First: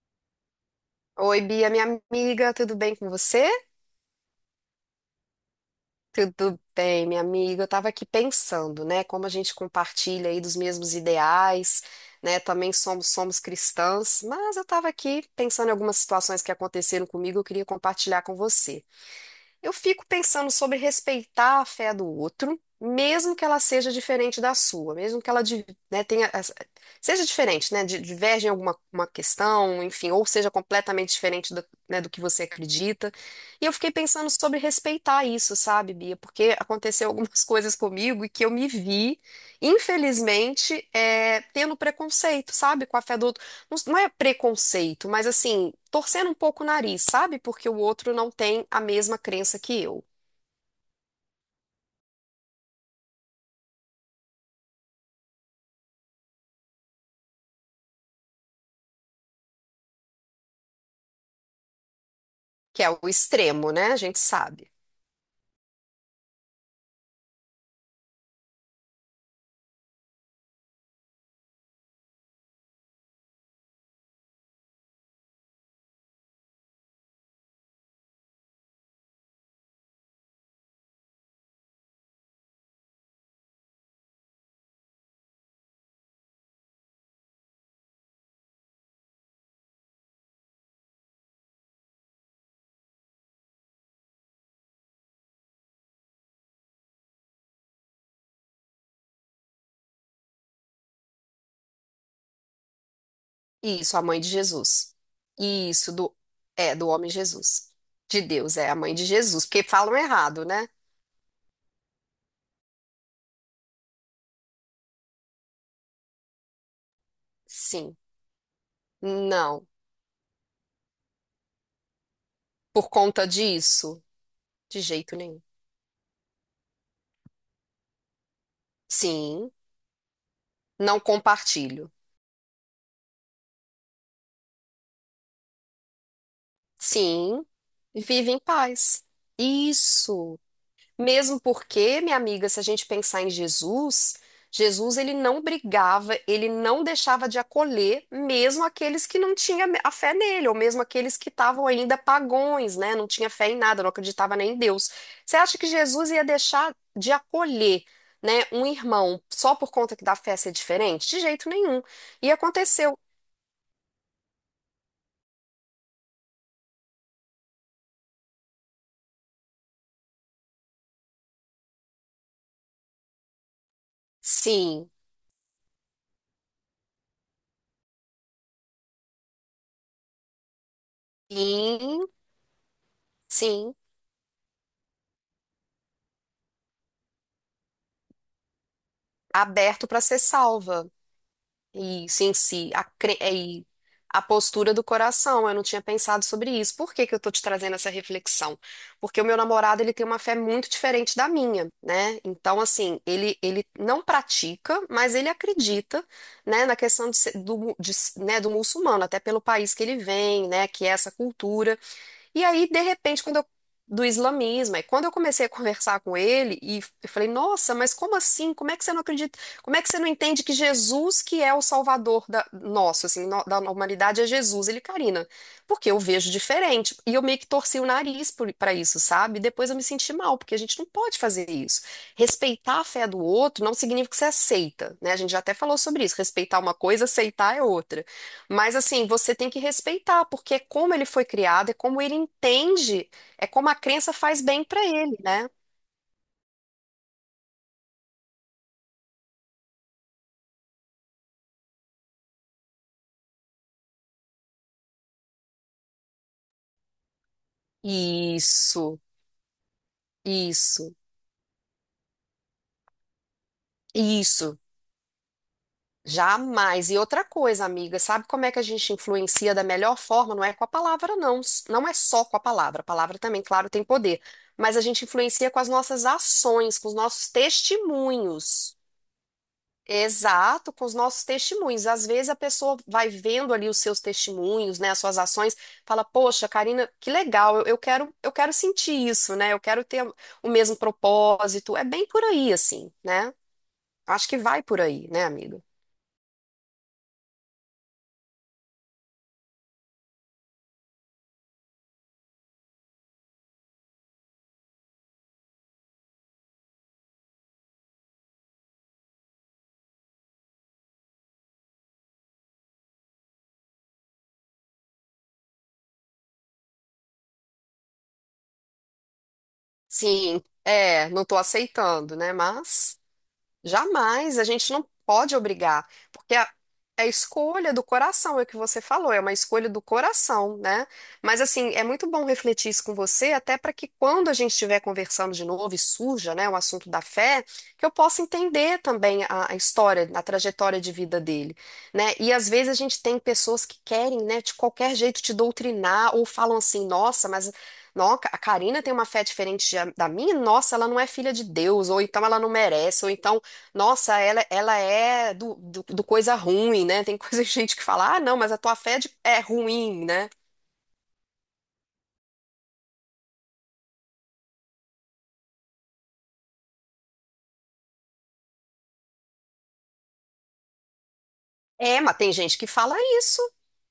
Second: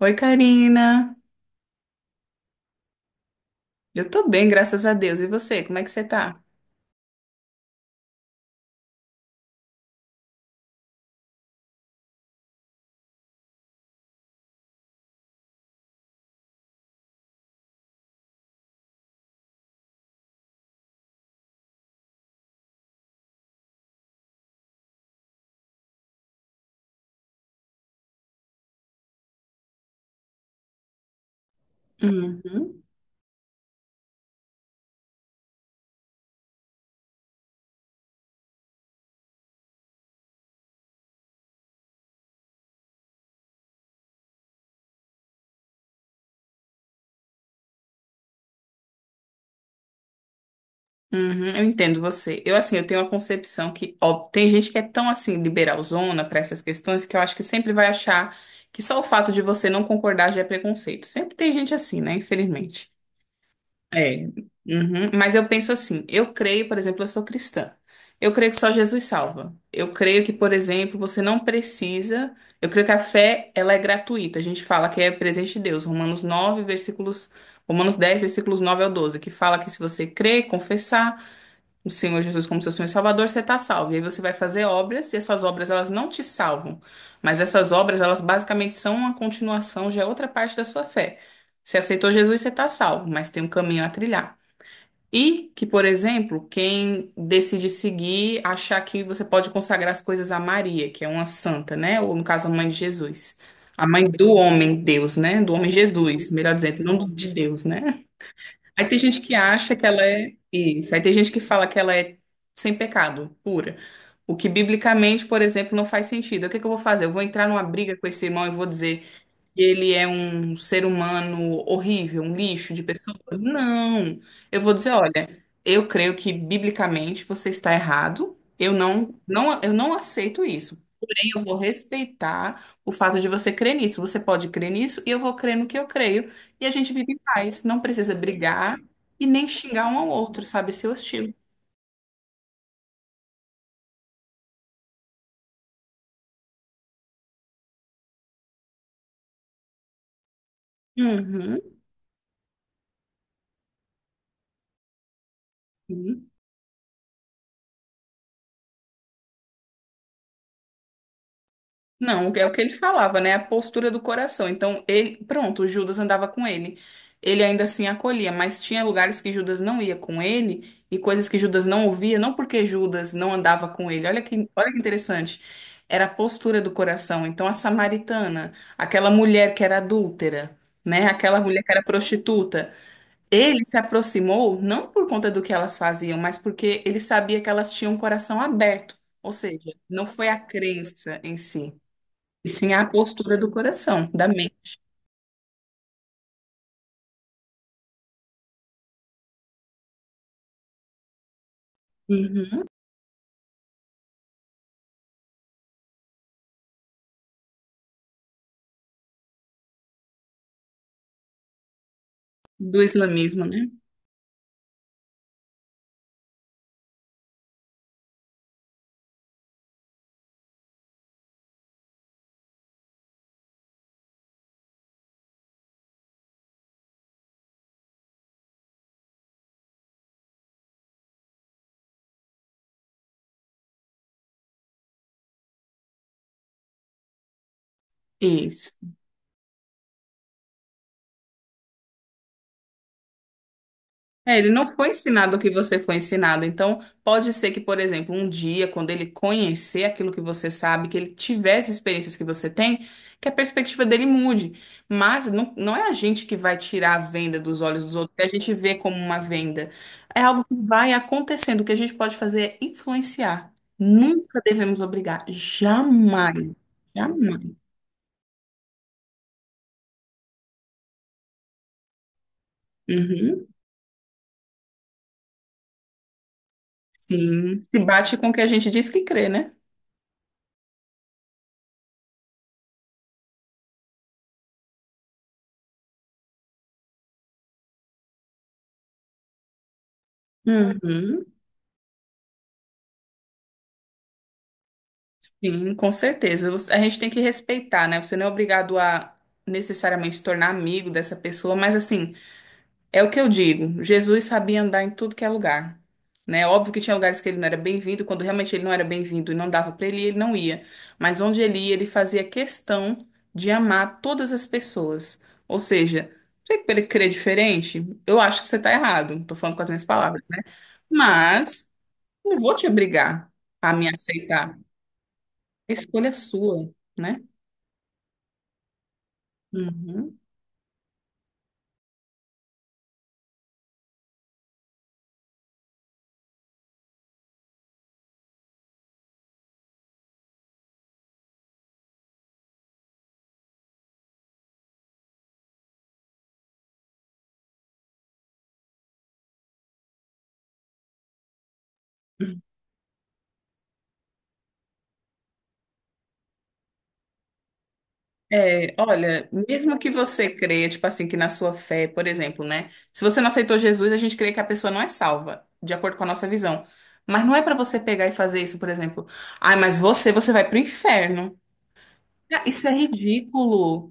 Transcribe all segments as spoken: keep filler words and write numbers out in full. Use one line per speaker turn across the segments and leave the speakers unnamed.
Oi, Karina.
Oi, Bia, minha amiga, tudo bem com você?
Eu tô bem, graças a Deus. E você, como é que você tá?
Tudo bem, minha amiga. Eu estava aqui pensando, né, como a gente compartilha aí dos mesmos ideais, né? Também somos somos cristãs, mas eu estava aqui pensando em algumas situações que aconteceram comigo, eu queria compartilhar com você. Eu fico pensando sobre respeitar a fé do outro, mesmo que ela seja diferente da sua, mesmo que ela, di- né, tenha, essa- seja diferente, né, di- diverge em alguma uma questão, enfim, ou seja completamente diferente do, né, do que você
Uhum.
acredita. E eu fiquei pensando sobre respeitar isso, sabe, Bia? Porque aconteceu algumas coisas comigo e que eu me vi, infelizmente, é, tendo preconceito, sabe, com a fé do não não é preconceito, mas assim, torcendo um pouco o nariz, sabe? Porque o outro não tem a mesma crença que eu,
Uhum, eu entendo você. Eu, assim, eu tenho uma concepção que, ó, tem gente que é tão, assim, liberalzona pra essas questões que eu acho que sempre vai achar que só o fato de você não concordar já é preconceito. Sempre tem gente assim, né?
que
Infelizmente.
é o extremo, né? A gente
É,
sabe.
uhum. Mas eu penso assim, eu creio, por exemplo, eu sou cristã. Eu creio que só Jesus salva. Eu creio que, por exemplo, você não precisa. Eu creio que a fé, ela é gratuita. A gente fala que é presente de Deus. Romanos nove versículos. Romanos dez versículos nove ao doze que fala que se você crer, confessar o Senhor Jesus como seu Senhor e Salvador, você está salvo. E aí você vai fazer obras, e essas obras elas não te salvam, mas essas obras elas basicamente são uma continuação, já é outra parte da sua fé. Você aceitou Jesus, você está salvo, mas tem um caminho a trilhar. E que, por exemplo, quem decide seguir, achar que você pode consagrar as coisas a Maria, que é uma santa, né? Ou no caso, a mãe de Jesus. A
Isso, a
mãe
mãe de
do homem
Jesus.
Deus, né? Do homem
Isso, do,
Jesus, melhor
é,
dizendo,
do
não do-
homem
de Deus,
Jesus.
né?
De Deus, é a
Aí
mãe
tem
de
gente que
Jesus. Porque
acha que
falam
ela é
errado, né?
isso. Aí tem gente que fala que ela é sem pecado, pura. O que biblicamente, por exemplo, não faz sentido. O que que eu vou fazer? Eu vou entrar numa briga
Sim.
com esse irmão e vou dizer e
Não.
ele é um ser humano horrível, um lixo de
Por
pessoa?
conta disso?
Não. Eu vou
De
dizer,
jeito nenhum.
olha, eu creio que biblicamente você está errado. Eu não,
Sim.
não, eu não aceito isso.
Não
Porém, eu vou
compartilho.
respeitar o fato de você crer nisso. Você pode crer nisso e eu vou crer no que eu creio. E a gente vive em
Sim.
paz. Não precisa
Vive em
brigar
paz.
e nem xingar um ao
Isso.
outro, sabe? Ser hostil.
Mesmo porque, minha amiga, se a gente pensar em Jesus, Jesus ele não brigava, ele não deixava de acolher mesmo aqueles que não tinham a fé nele, ou mesmo aqueles que estavam ainda pagões, né? Não tinha fé em nada, não acreditava nem em Deus. Você acha que Jesus ia
Uhum.
deixar de acolher, né, um irmão só por conta que da fé ser diferente? De jeito nenhum. E
Não, é o que ele
aconteceu.
falava, né? A postura do coração. Então, ele, pronto, Judas andava com ele. Ele ainda assim acolhia, mas tinha lugares que Judas não ia com ele e coisas que Judas não ouvia, não porque Judas não andava com ele. Olha que, olha que
Sim,
interessante. Era a postura do coração. Então, a samaritana, aquela mulher que era adúltera, né? Aquela mulher que era
sim,
prostituta, ele
sim,
se aproximou não por conta do que elas faziam, mas porque ele sabia que elas tinham um coração aberto. Ou seja,
aberto para
não
ser
foi a
salva.
crença em si.
Isso em
E
si,
sim
a,
a
cre-
postura do
e
coração,
a
da mente.
postura do coração. Eu não tinha pensado sobre isso. Por que que eu tô te trazendo essa reflexão? Porque o meu namorado, ele tem uma fé muito diferente da minha, né? Então,
Uhum.
assim, ele, ele não pratica, mas ele acredita, né, na questão de, ser- do, mu- de s- né, do muçulmano, até pelo país que ele vem, né, que é essa cultura. E aí, de
Do
repente, quando
islamismo,
eu,
né?
do islamismo, aí quando eu comecei a conversar com ele, e f- eu falei, nossa, mas como assim? Como é que você não acredita? Como é que você não entende que Jesus que é o salvador da, nosso, assim, no- da humanidade é Jesus? Ele, Karina, porque eu vejo diferente. E eu meio que torci o nariz para isso, sabe? Depois eu me senti mal, porque a gente não pode fazer isso. Respeitar a fé do outro não significa que você aceita, né? A gente já até falou sobre isso. Respeitar uma coisa, aceitar é outra.
Isso.
Mas assim, você tem que respeitar, porque é como ele foi criado, é como ele entende, é como a crença
É,
faz
ele
bem
não
pra
foi
ele,
ensinado o
né?
que você foi ensinado. Então, pode ser que, por exemplo, um dia, quando ele conhecer aquilo que você sabe, que ele tivesse experiências que você tem, que a perspectiva dele mude. Mas não, não é a gente que vai tirar a venda dos olhos dos outros, que a gente vê como
Isso,
uma venda. É algo que vai
isso,
acontecendo. O que a gente pode fazer é influenciar. Nunca
isso.
devemos obrigar. Jamais.
Jamais. E outra
Jamais.
coisa, amiga, sabe como é que a gente influencia da melhor forma? Não é com a palavra, não. Não é só com a palavra. A palavra também,
Uhum.
claro, tem poder. Mas a gente influencia com as nossas ações, com os nossos
Sim, se bate com o que a gente
testemunhos.
diz que crê, né?
Exato, com os nossos testemunhos. Às vezes a pessoa vai vendo ali os seus testemunhos, né, as suas ações, fala, poxa, Karina, que legal, eu, eu quero, eu quero sentir isso, né? Eu quero ter o mesmo
Uhum.
propósito. É bem por aí, assim, né? Acho que vai por aí, né, amiga?
Sim, com certeza. Você- A gente tem que respeitar, né? Você não é obrigado a necessariamente se tornar amigo dessa pessoa, mas assim, é o que eu digo. Jesus sabia andar em tudo que é lugar, né? Óbvio que tinha lugares que ele não era bem-vindo, quando realmente ele não era bem-vindo e não dava pra ele ir, ele não ia. Mas onde ele ia, ele fazia questão de amar todas as pessoas. Ou seja, você querer crer diferente, eu acho que você tá errado. Tô falando com as minhas palavras, né?
Sim, é, não tô
Mas
aceitando, né?
não vou te
Mas.
obrigar a me
Jamais, a
aceitar.
gente não pode
A
obrigar,
escolha é
porque a,
sua,
é
né?
escolha do coração, é o que você falou, é uma escolha do
Uhum.
coração, né? Mas assim, é muito bom refletir isso com você, até para que quando a gente estiver conversando de novo e surja, né, o assunto da fé, que eu possa entender também a, a história, a trajetória de vida dele, né? E às vezes a gente tem pessoas que querem, né, de qualquer jeito te doutrinar ou falam assim, nossa, mas não, a Karina tem uma fé diferente da minha, nossa, ela não é filha de Deus, ou então ela não merece, ou então nossa, ela, ela é do, do, do coisa ruim, né? Tem coisa gente que fala, ah, não, mas a
É,
tua fé é de-
olha,
é
mesmo que
ruim, né?
você creia, tipo assim, que na sua fé, por exemplo, né? Se você não aceitou Jesus, a gente crê que a pessoa não é salva, de acordo com a nossa visão. Mas não é pra você pegar e fazer isso, por exemplo. Ai, mas você, você vai pro inferno.
É, mas tem
Ah,
gente
isso
que
é
fala isso.
ridículo.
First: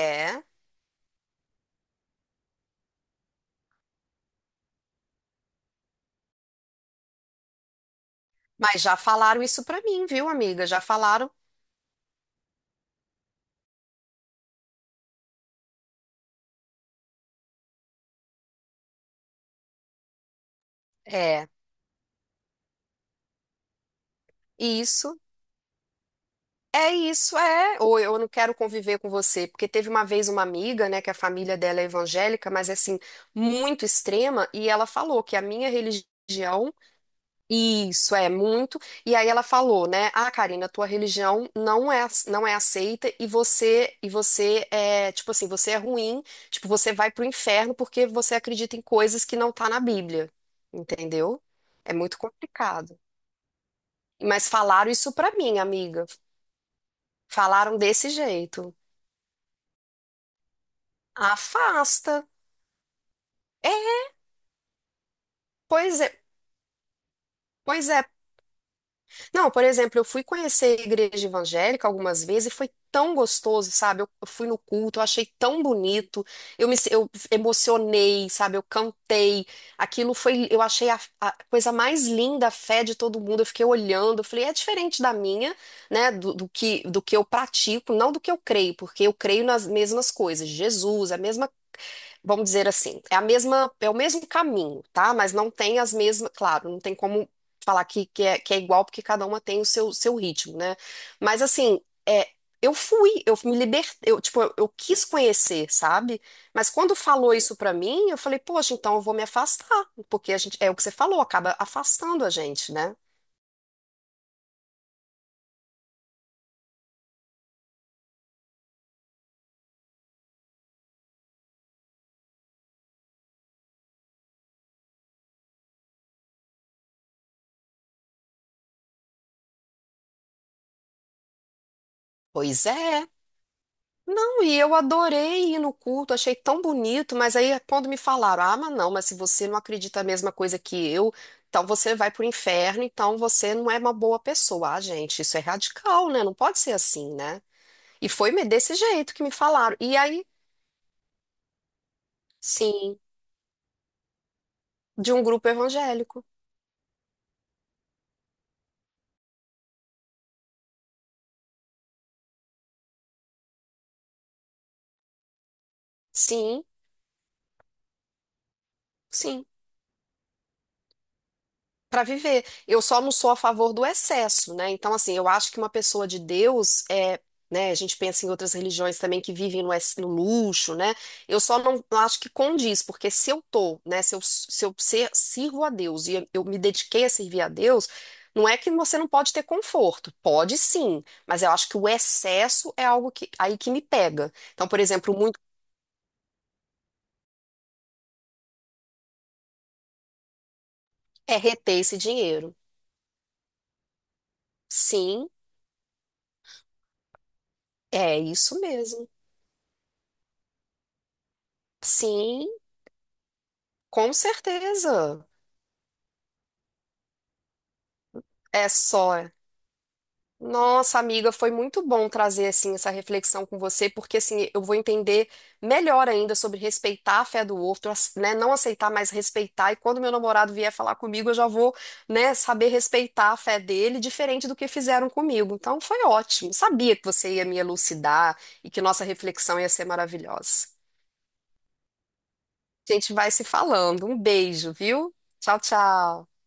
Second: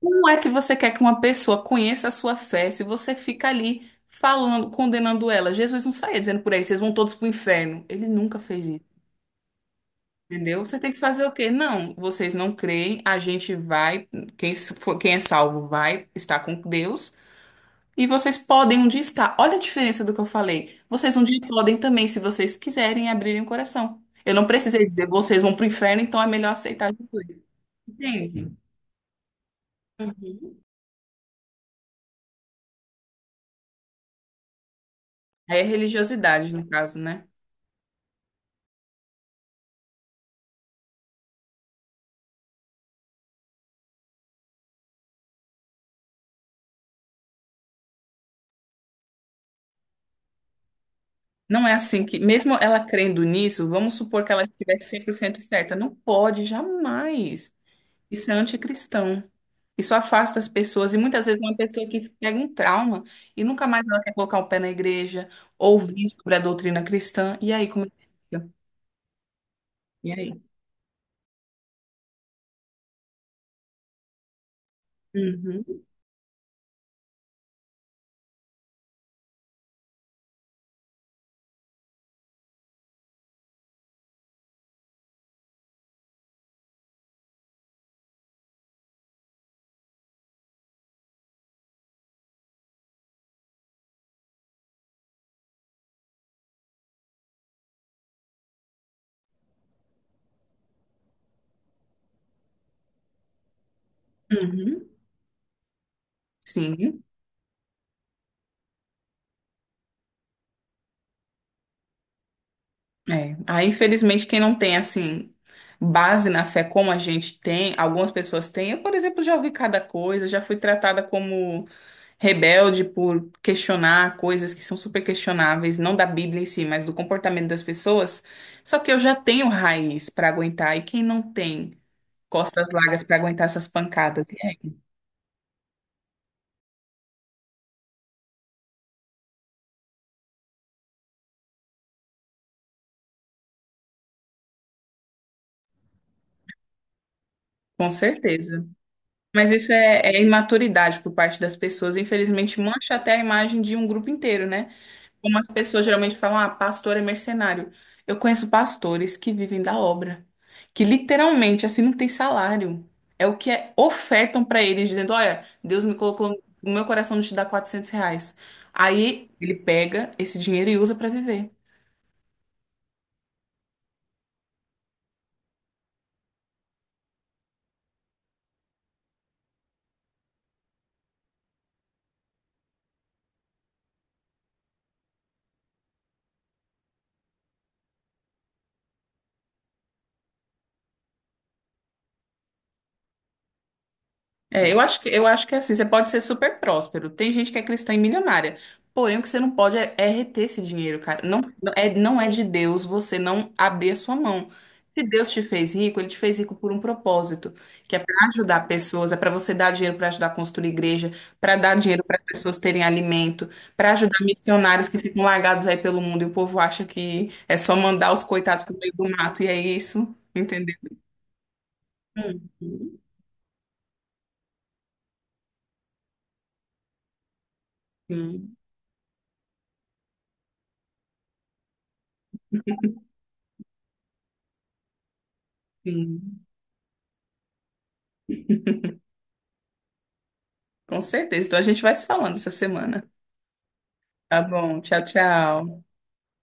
Como é que você quer que uma pessoa conheça a sua fé se você fica ali falando, condenando ela? Jesus não saía dizendo por aí, vocês vão todos pro inferno. Ele nunca fez
mas
isso.
já falaram isso pra mim, viu,
Entendeu?
amiga?
Você
Já
tem que fazer
falaram,
o quê? Não, vocês não creem, a gente vai, quem, s- for- quem é salvo vai estar com Deus e vocês podem um dia estar. Olha a diferença do que eu falei. Vocês um dia
é,
podem também, se vocês quiserem, abrirem o coração. Eu não precisei dizer,
isso,
vocês vão pro inferno, então é melhor aceitar
é
Jesus.
isso, é. Ou eu não
Entende?
quero conviver com você, porque teve uma vez uma amiga, né, que a família dela é evangélica, mas é assim, muito extrema, e ela falou que a
Aí é
minha
religiosidade, no
religião
caso, né?
isso é muito. E aí ela falou, né? Ah, Karina, tua religião não é não é aceita e você e você é, tipo assim, você é ruim, tipo, você vai pro inferno porque você acredita em coisas que não tá na Bíblia. Entendeu?
Não é
É
assim
muito
que, mesmo ela
complicado.
crendo nisso, vamos supor que ela
Mas
estivesse
falaram
cem
isso
por
pra
cento
mim,
certa. Não
amiga.
pode, jamais.
Falaram desse
Isso é
jeito.
anticristão. Isso afasta as pessoas. E muitas vezes é uma pessoa que
Afasta.
pega um trauma e nunca mais
É,
ela quer colocar o pé na igreja,
pois
ouvir
é,
sobre a doutrina cristã. E aí, como
pois
é que
é.
fica?
Não, por exemplo, eu
E
fui
aí?
conhecer a igreja evangélica algumas vezes e foi tão gostoso, sabe? Eu eu fui no culto, eu achei tão
Uhum,
bonito, eu me eu emocionei, sabe? Eu cantei. Aquilo foi, eu achei a, a coisa mais linda, a fé de todo mundo. Eu fiquei olhando, eu falei, é diferente da minha, né? Do, do que, do que eu pratico, não do que eu creio, porque eu creio nas mesmas coisas, Jesus, a mesma, vamos dizer assim, é a mesma, é o mesmo caminho, tá? Mas não tem as mesmas, claro, não tem como falar que, que, é, que é igual, porque cada uma tem o seu, seu ritmo, né? Mas assim, é, eu fui, eu me libertei, eu, tipo, eu, eu
uhum.
quis conhecer, sabe? Mas quando
Sim.
falou isso pra mim, eu falei, poxa, então eu vou me afastar, porque a gente, é o que você falou, acaba afastando a gente, né?
É. Aí, infelizmente, quem não tem, assim, base na fé como a gente tem, algumas pessoas têm. Eu, por exemplo, já ouvi cada coisa, já fui tratada como rebelde por questionar coisas que são super questionáveis, não da Bíblia em si, mas do comportamento das pessoas. Só que eu já tenho raiz para aguentar, e quem não tem
Pois
costas
é.
largas para aguentar essas pancadas? E
Não, e eu
aí?
adorei ir no culto, achei tão bonito, mas aí é quando me falaram, ah, mas não, mas se você não acredita a mesma coisa que eu, então você vai pro inferno, então você não é uma boa pessoa. Ah, gente, isso é radical, né? Não pode ser assim, né?
Com
E foi me-
certeza.
desse jeito que me
Mas
falaram.
isso
E
é,
aí,
é imaturidade por parte das pessoas, infelizmente
sim,
mancha até a imagem de um grupo inteiro, né?
de um
Como
grupo
as pessoas geralmente
evangélico.
falam, ah, pastor é mercenário. Eu conheço pastores que vivem da obra, que literalmente assim não tem salário. É o que é, ofertam para eles, dizendo: olha, Deus me colocou
Sim,
no meu coração de te dar quatrocentos reais. Aí
sim.
ele pega esse dinheiro e usa para viver.
Para viver. Eu só não sou a favor do excesso, né? Então, assim, eu acho que uma pessoa de Deus é. Né, a gente pensa em outras religiões também que vivem no, ex- no luxo, né? Eu só não acho que condiz, porque se eu tô, né, se eu, se eu ser, sirvo a Deus e eu eu me dediquei a servir a Deus, não é que você não pode ter conforto, pode sim, mas eu acho que o excesso é algo que aí que me pega. Então,
É,
por
eu acho que,
exemplo,
eu
muito
acho que é assim, você pode ser super próspero. Tem gente que é cristã e milionária. Porém, o que você não pode é, é reter esse dinheiro, cara.
é
Não, não
reter
é,
esse
não é de
dinheiro.
Deus você não abrir a sua mão. Se
Sim,
Deus te fez rico, ele te fez rico por um propósito, que é
é
para
isso
ajudar
mesmo.
pessoas, é para você dar dinheiro para ajudar a construir igreja, para dar dinheiro para as
Sim,
pessoas terem alimento, para
com
ajudar missionários que
certeza.
ficam largados aí pelo mundo e o povo acha que é só mandar os coitados
É
pro meio do
só.
mato e é isso, entendeu?
Nossa, amiga, foi muito bom trazer
Hum,
assim essa
hum.
reflexão com você, porque assim eu vou entender melhor ainda sobre respeitar a fé do outro, ace- né? Não
Sim,
aceitar, mas respeitar. E quando meu namorado vier falar comigo, eu já vou, né, saber respeitar a fé dele, diferente do que fizeram comigo. Então foi
sim.
ótimo. Sabia que você ia me elucidar e que nossa reflexão ia ser maravilhosa.
Com certeza. Então a gente vai se falando essa
A gente
semana.
vai se falando. Um
Tá
beijo,
bom. Tchau,
viu? Tchau,
tchau.
tchau.